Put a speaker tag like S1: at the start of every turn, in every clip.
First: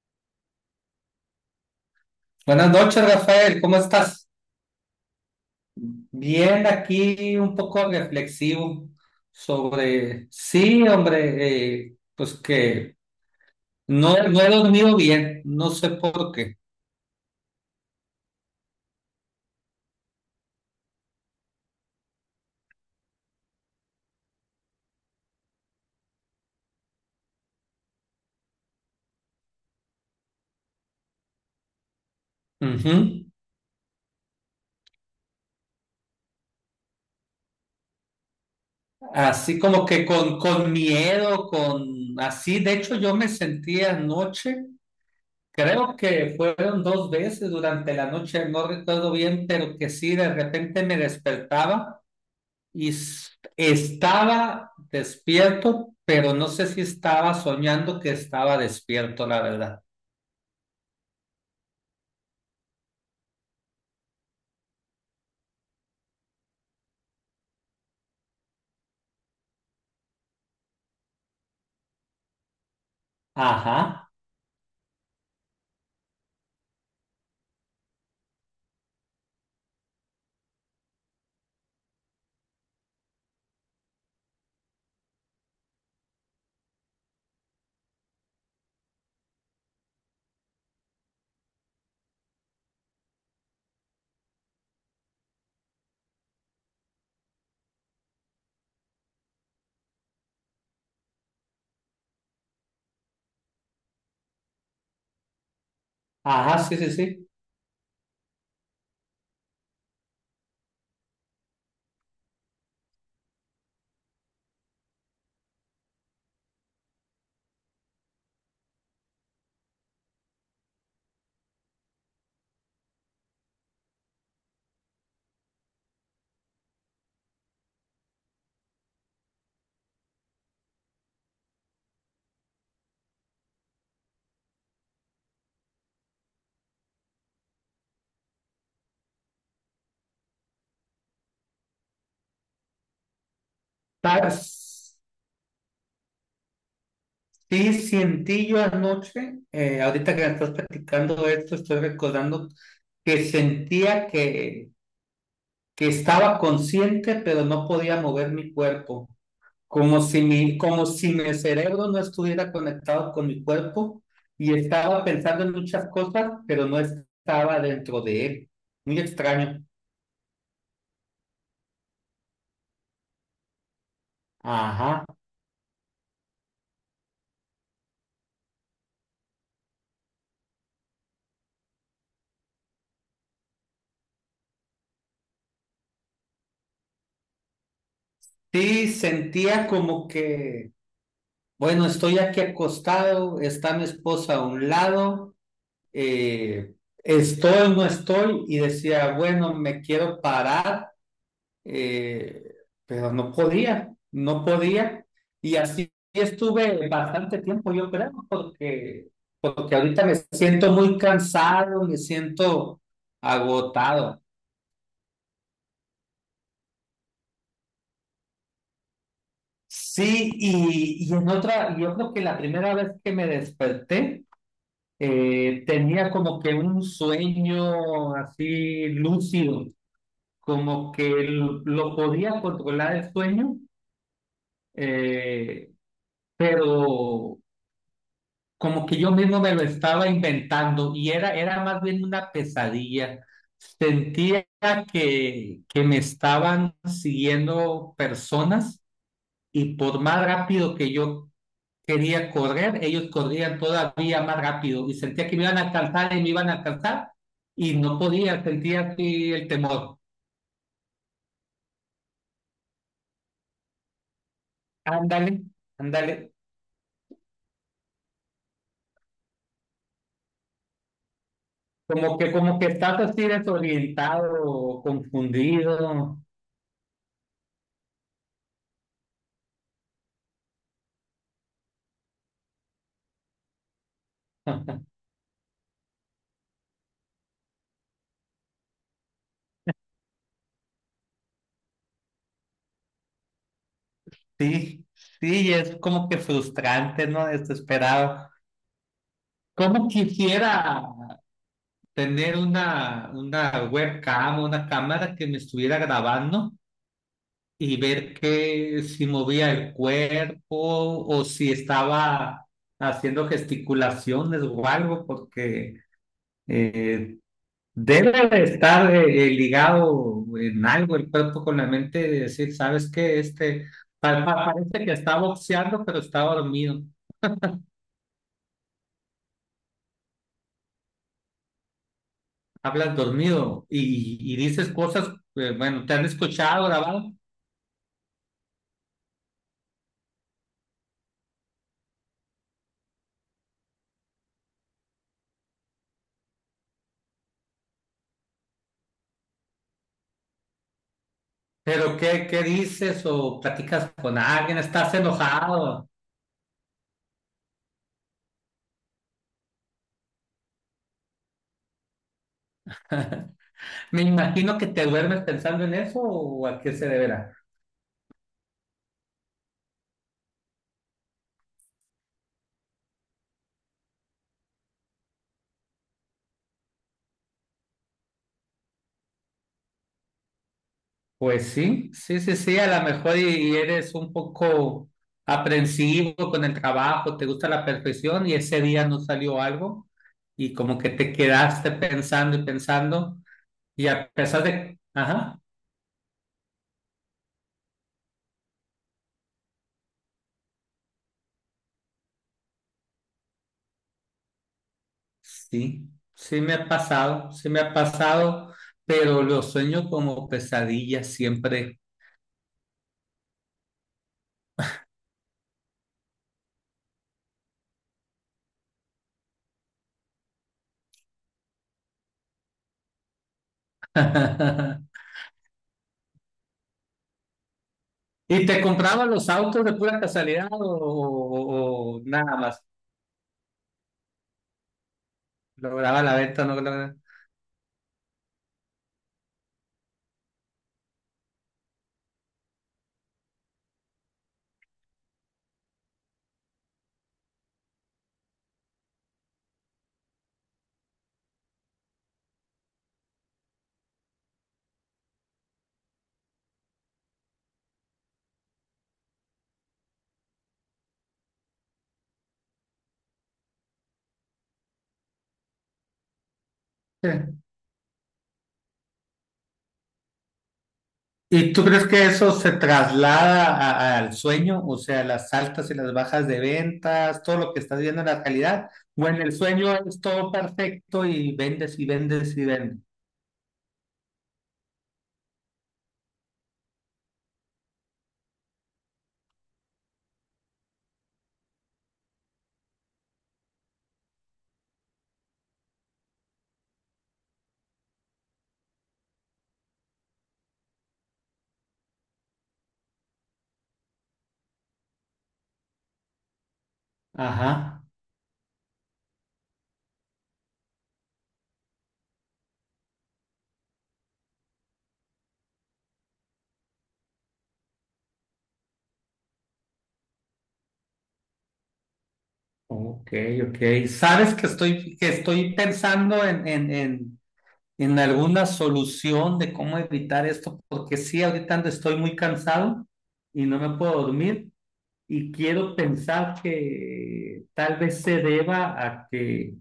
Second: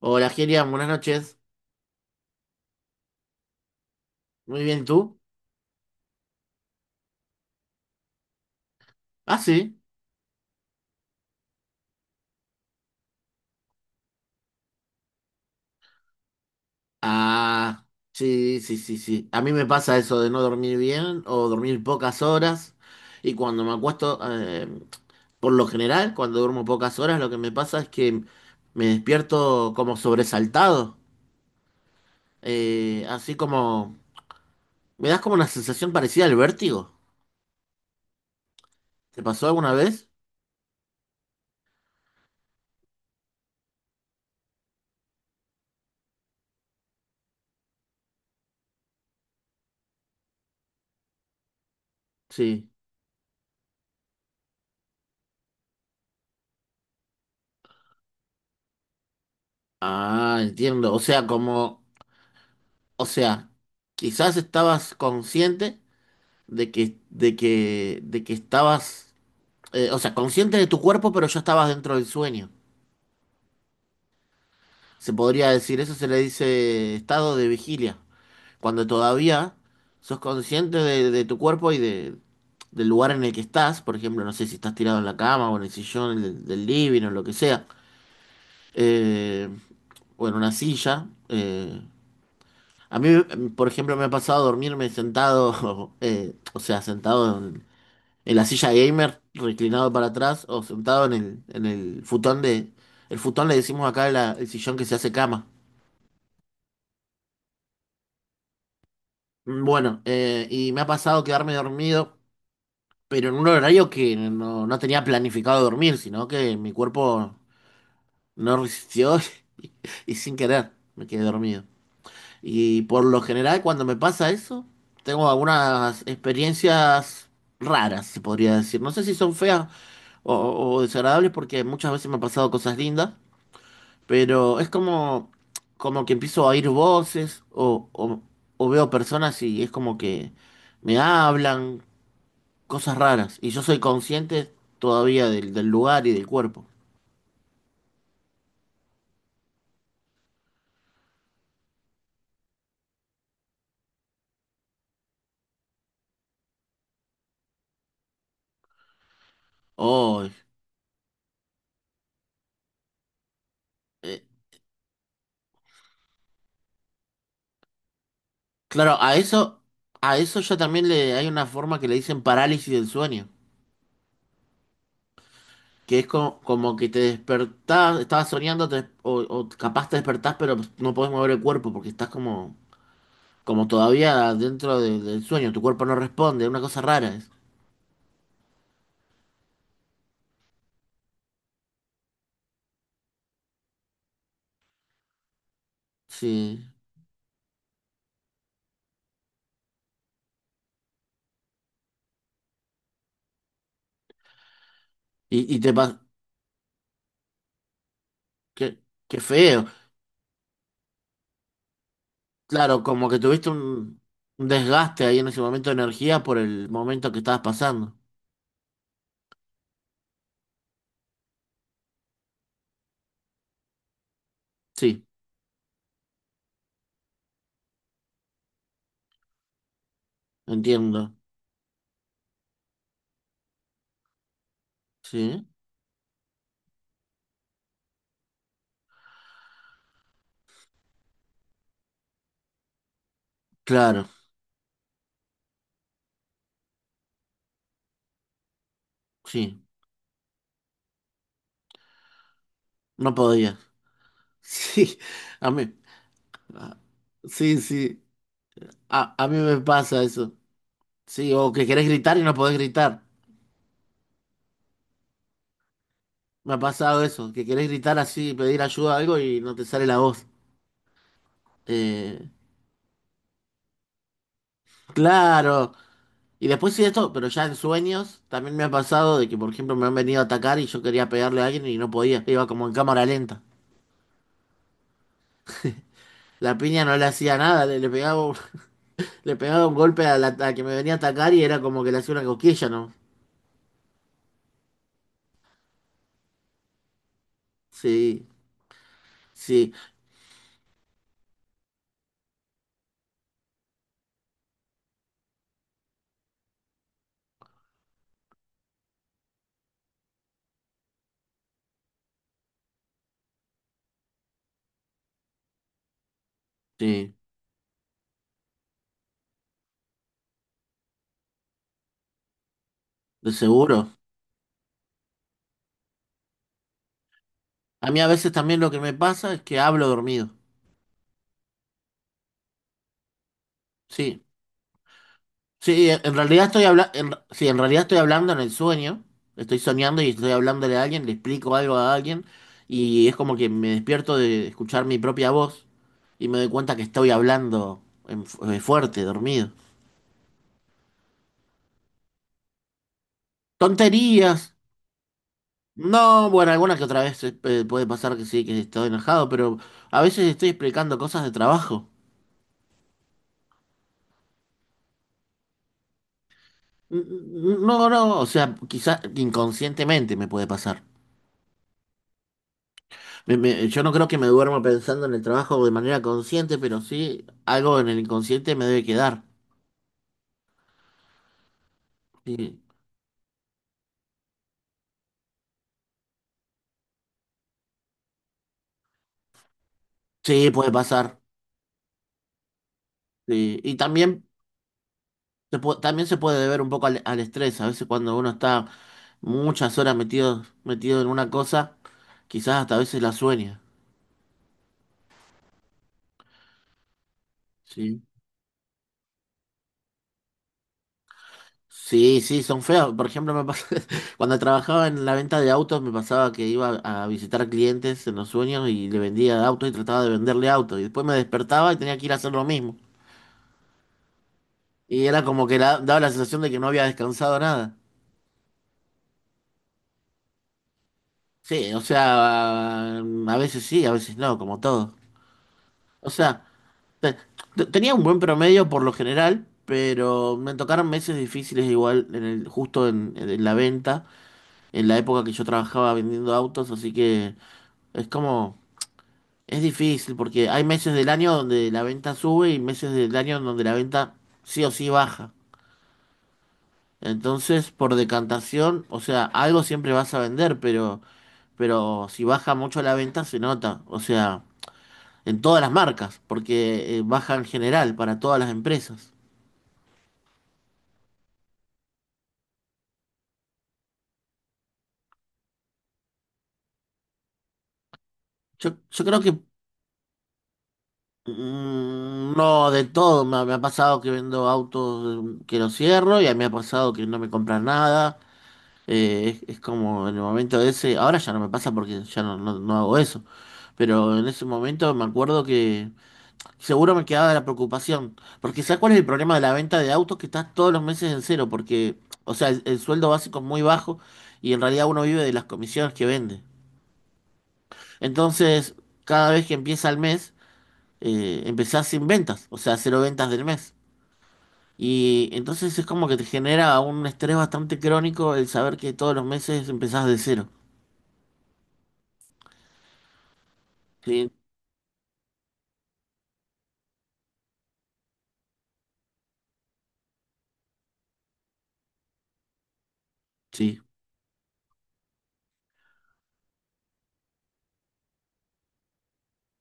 S1: Hola, Gerian, buenas noches.
S2: Buenas noches, Rafael, ¿cómo estás?
S1: Muy bien, ¿y tú?
S2: Bien, aquí un poco reflexivo
S1: Ah, sí.
S2: sobre, sí, hombre, pues que no, no he dormido bien, no sé por qué.
S1: Ah, sí, sí, sí, sí. A mí me pasa eso de no dormir bien o dormir pocas horas. Y cuando me acuesto, por lo general, cuando duermo pocas horas, lo que me pasa es que me despierto como sobresaltado.
S2: Ujú.
S1: Así como... Me das como una sensación parecida al vértigo. ¿Te pasó
S2: Así
S1: alguna
S2: como que
S1: vez?
S2: con miedo, con así, de hecho yo me sentí anoche, creo que fueron dos veces durante la noche, no recuerdo bien, pero que sí, de repente me despertaba.
S1: Sí.
S2: Y estaba despierto, pero no sé si estaba soñando que estaba despierto, la verdad.
S1: Ah, entiendo. O sea, como... O sea, quizás estabas consciente de que estabas, o sea, consciente de tu cuerpo, pero ya estabas dentro del sueño.
S2: Ajá,
S1: Se podría decir, eso se le dice estado de vigilia, cuando todavía sos consciente de tu cuerpo y del lugar en el que estás, por ejemplo, no sé si estás tirado en la cama o en el sillón del living o lo que sea, eh, o en una silla. A mí, por ejemplo, me ha pasado dormirme sentado, o sea, en la silla gamer, reclinado para atrás o sentado en en el futón de... El futón le decimos acá el sillón que se hace cama.
S2: ajá, sí, sí, sí.
S1: Bueno, y me ha pasado quedarme dormido, pero en un horario que no tenía planificado dormir, sino que mi cuerpo no resistió y, y sin querer me quedé dormido. Y por lo general cuando me pasa eso, tengo algunas experiencias raras, se podría decir. No sé si son feas o desagradables porque muchas veces me han pasado cosas lindas. Pero es como, como que empiezo a oír voces o veo personas y es como que me hablan, cosas raras. Y yo soy
S2: Ta-
S1: consciente todavía del lugar y del cuerpo.
S2: Sí, sentí yo anoche, ahorita que me estás platicando esto, estoy recordando que sentía que estaba consciente, pero no podía mover mi cuerpo. como si
S1: Oh,
S2: mi, como si mi cerebro no estuviera conectado con mi cuerpo
S1: eh,
S2: y estaba pensando en muchas cosas, pero no estaba dentro de él.
S1: claro,
S2: Muy extraño.
S1: a eso ya también le hay una forma que le dicen parálisis del sueño.
S2: Ajá.
S1: Que es como, como que te despertás, estabas soñando o capaz te despertás pero no podés mover el cuerpo porque estás como, como todavía del sueño, tu cuerpo no responde, una cosa rara es.
S2: Sí, sentía como que, bueno, estoy aquí acostado, está mi esposa a un lado,
S1: Sí.
S2: eh, estoy, no estoy, y decía, bueno, me quiero parar eh, pero no podía, no podía. Y
S1: Y te
S2: así
S1: pasó.
S2: estuve bastante tiempo, yo creo,
S1: Qué,
S2: porque,
S1: qué feo.
S2: porque ahorita me siento muy cansado, me siento
S1: Claro, como que tuviste
S2: agotado.
S1: un desgaste ahí en ese momento de energía por el momento que estabas pasando.
S2: Sí, y en otra, yo creo que la primera vez que me desperté,
S1: Sí,
S2: tenía como que un sueño así lúcido, como que
S1: entiendo.
S2: lo podía controlar el sueño,
S1: Sí.
S2: eh, pero como que yo mismo me lo estaba inventando y era más bien una pesadilla.
S1: Claro,
S2: Sentía que me estaban siguiendo personas
S1: sí.
S2: y por más rápido que yo quería correr, ellos
S1: No podía.
S2: corrían todavía más rápido y
S1: Sí,
S2: sentía que me
S1: a
S2: iban a
S1: mí.
S2: alcanzar y me iban a
S1: a-
S2: alcanzar
S1: Sí,
S2: y no
S1: sí.
S2: podía, sentía
S1: A
S2: así
S1: mí
S2: el
S1: me
S2: temor.
S1: pasa eso. Sí, o que querés gritar y no podés gritar.
S2: Ándale, ándale.
S1: Me ha pasado eso, que querés gritar así, pedir ayuda a algo y no te sale la voz.
S2: Como
S1: Eh,
S2: que, como que estás así desorientado,
S1: claro.
S2: confundido.
S1: Y después sí esto, pero ya en sueños también me ha pasado de que, por ejemplo, me han venido a atacar y yo quería pegarle a alguien y no podía. Iba como en cámara lenta. La piña no le hacía nada, le pegaba, le pegaba un golpe a la a que me venía a atacar y era como que le hacía una cosquilla, ¿no?
S2: Sí, sí, es como que frustrante, ¿no?
S1: Sí,
S2: Desesperado.
S1: sí,
S2: ¿Cómo quisiera tener una webcam, una cámara que me estuviera grabando y ver que si movía el cuerpo o si estaba haciendo gesticulaciones o algo? Porque
S1: sí,
S2: eh, debe de estar ligado en algo el cuerpo con la mente, de decir, ¿sabes qué?
S1: de
S2: Este
S1: seguro.
S2: parece que está boxeando, pero está dormido.
S1: A mí a veces también lo que me pasa es que hablo dormido.
S2: Hablas dormido
S1: Sí,
S2: y dices cosas, bueno,
S1: sí,
S2: te han
S1: en realidad
S2: escuchado grabado,
S1: sí, en realidad estoy hablando en el sueño. Estoy soñando y estoy hablándole a alguien, le explico algo a alguien y es como que me despierto de escuchar mi propia voz. Y me doy cuenta que estoy fuerte, dormido.
S2: pero ¿qué dices o platicas con
S1: Tonterías.
S2: alguien? ¿Estás enojado?
S1: No, bueno, alguna que otra vez puede pasar que sí, que estoy enojado, pero a veces estoy explicando cosas de trabajo.
S2: Me imagino que te duermes pensando en eso o a qué se deberá.
S1: No, no, o sea, quizás inconscientemente me puede pasar. Yo no creo que me duerma pensando en el trabajo de manera consciente, pero sí algo en el inconsciente me debe quedar.
S2: Pues sí, sí, sí, sí,
S1: Sí,
S2: a lo mejor y eres un poco aprensivo con el trabajo, te gusta la perfección y ese día no salió algo
S1: sí,
S2: y
S1: puede
S2: como que te
S1: pasar.
S2: quedaste pensando y pensando
S1: Sí. Y
S2: y a
S1: también
S2: pesar de. Ajá.
S1: También se puede deber un poco al estrés. A veces cuando uno está muchas horas metido en una cosa, quizás hasta a veces la sueña.
S2: Sí, sí me ha pasado, sí me ha
S1: Sí.
S2: pasado, pero lo sueño como pesadilla siempre.
S1: Sí, sí, son feas. Por ejemplo, cuando trabajaba en la venta de autos, me pasaba que iba a visitar clientes en los sueños y le vendía autos y trataba de venderle autos. Y después me despertaba y tenía que ir a hacer lo mismo. Y era como que daba la sensación de que no había descansado nada.
S2: ¿Y te compraba los autos de pura casualidad o,
S1: Sí, o
S2: o- o nada más?
S1: sea, a veces sí, a veces no, como todo.
S2: ¿Lograba
S1: O
S2: la venta?
S1: sea.
S2: ¿No lograba?
S1: Te- Tenía un buen promedio por lo general, pero me tocaron meses difíciles igual en el, justo en la venta, en la época que yo trabajaba vendiendo autos, así que es como, es difícil porque hay meses del año donde la venta sube y meses del año donde la venta sí o sí baja. Entonces, por decantación, o sea, algo siempre vas a vender, pero si baja mucho la venta se nota, o sea, en todas las marcas, porque baja
S2: Sí.
S1: en general para todas las empresas.
S2: ¿Y tú crees que eso se traslada al sueño? O sea, las altas y las bajas de ventas, todo lo que estás viendo en la realidad,
S1: Yo
S2: o en
S1: creo
S2: el
S1: que
S2: sueño es todo perfecto y vendes y vendes y
S1: no
S2: vendes.
S1: de todo. Me ha pasado que vendo autos que los cierro y a mí me ha pasado que no me compran nada. Es como en el momento ese. Ahora ya no me pasa porque no hago eso. Pero en ese momento me acuerdo que seguro me quedaba la preocupación. Porque ¿sabes cuál es el problema de la venta de autos? Que estás todos los meses en cero. Porque, o sea, el sueldo básico es muy bajo y en realidad uno vive de las comisiones que vende.
S2: Ajá.
S1: Entonces, cada vez que empieza el mes. Empezás sin ventas, o sea, cero ventas del mes. Y entonces es como que te genera un estrés bastante crónico el saber que todos los meses empezás de cero.
S2: Ok, ok.
S1: Sí,
S2: Sabes que estoy pensando en alguna solución de cómo evitar esto, porque sí, ahorita estoy muy cansado y no me
S1: sí,
S2: puedo dormir y quiero pensar que tal vez se deba a que,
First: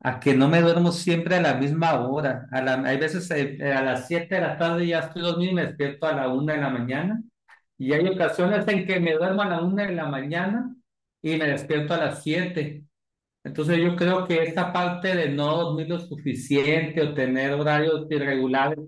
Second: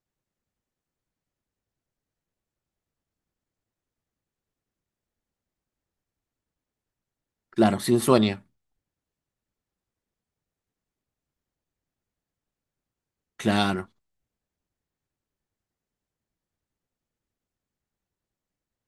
S2: a que no me duermo siempre a la misma hora. Hay veces, a las 7 de la tarde ya estoy dormido y me despierto a la 1 de la mañana
S1: claro,
S2: y
S1: sin
S2: hay
S1: sueño,
S2: ocasiones en que me duermo a la 1 de la mañana y me despierto a las 7. Entonces
S1: claro.
S2: yo creo que esta parte de no dormir lo suficiente o tener horarios irregulares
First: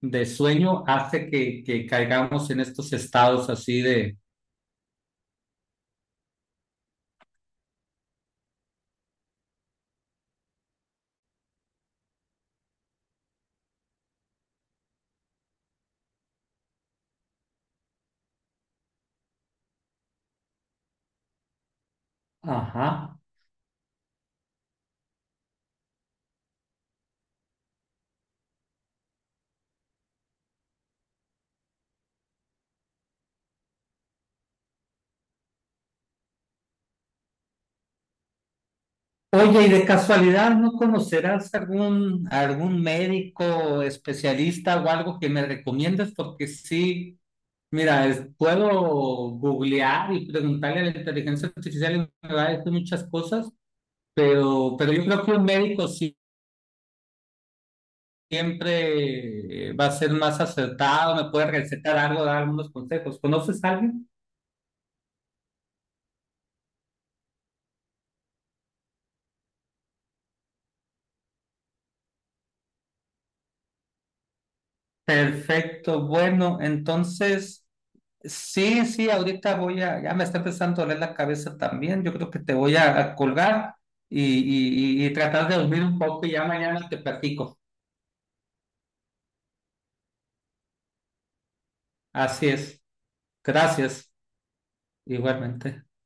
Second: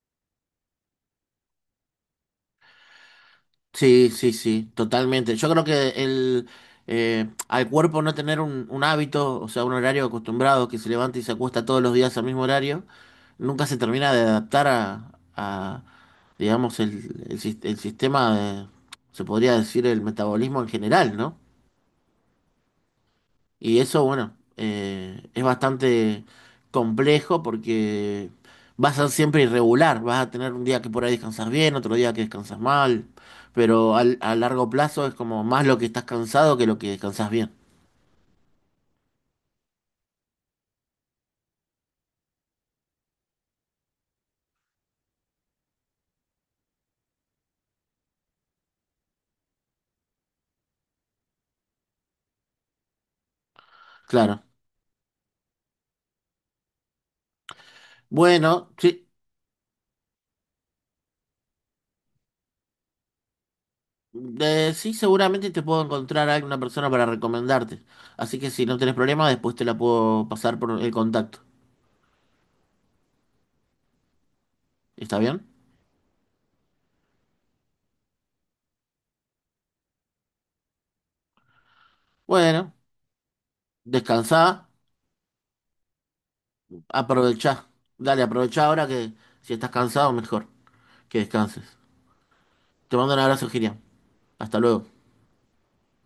S2: de sueño hace que caigamos en estos estados así
S1: Sí,
S2: de.
S1: sí, sí, totalmente. Yo creo que al cuerpo no tener un hábito, o sea, un horario acostumbrado que se levanta y se acuesta todos los días al mismo horario, nunca se termina de adaptar a, digamos, el sistema de, se podría decir, el metabolismo en general, ¿no?
S2: Ajá.
S1: Y eso, bueno, es bastante complejo porque va a ser siempre irregular, vas a tener un día que por ahí descansas bien, otro día que descansas mal, pero a largo plazo es como más lo que estás cansado que lo que descansas bien.
S2: Oye, y de casualidad, ¿no conocerás algún médico especialista o algo que me recomiendes? Porque sí, mira, puedo googlear y preguntarle a la inteligencia artificial y me va a decir muchas cosas,
S1: Claro.
S2: pero yo creo que un médico sí
S1: Bueno, sí,
S2: siempre va a ser más acertado, me puede recetar algo, dar algunos consejos. ¿Conoces a alguien?
S1: sí, seguramente te puedo encontrar a alguna persona para recomendarte. Así que si no tenés problema, después te la puedo pasar por el contacto. ¿Está bien?
S2: Perfecto, bueno, entonces, sí, sí, ahorita ya me está empezando a doler la cabeza también, yo creo que te
S1: Bueno,
S2: voy a colgar y,
S1: descansá,
S2: y, y- y tratar de dormir un poco y ya mañana te
S1: aprovechá.
S2: platico.
S1: Dale, aprovechá ahora que si estás cansado, mejor. Que descanses.
S2: Así es,
S1: Te mando un abrazo, Girian.
S2: gracias,
S1: Hasta luego.
S2: igualmente.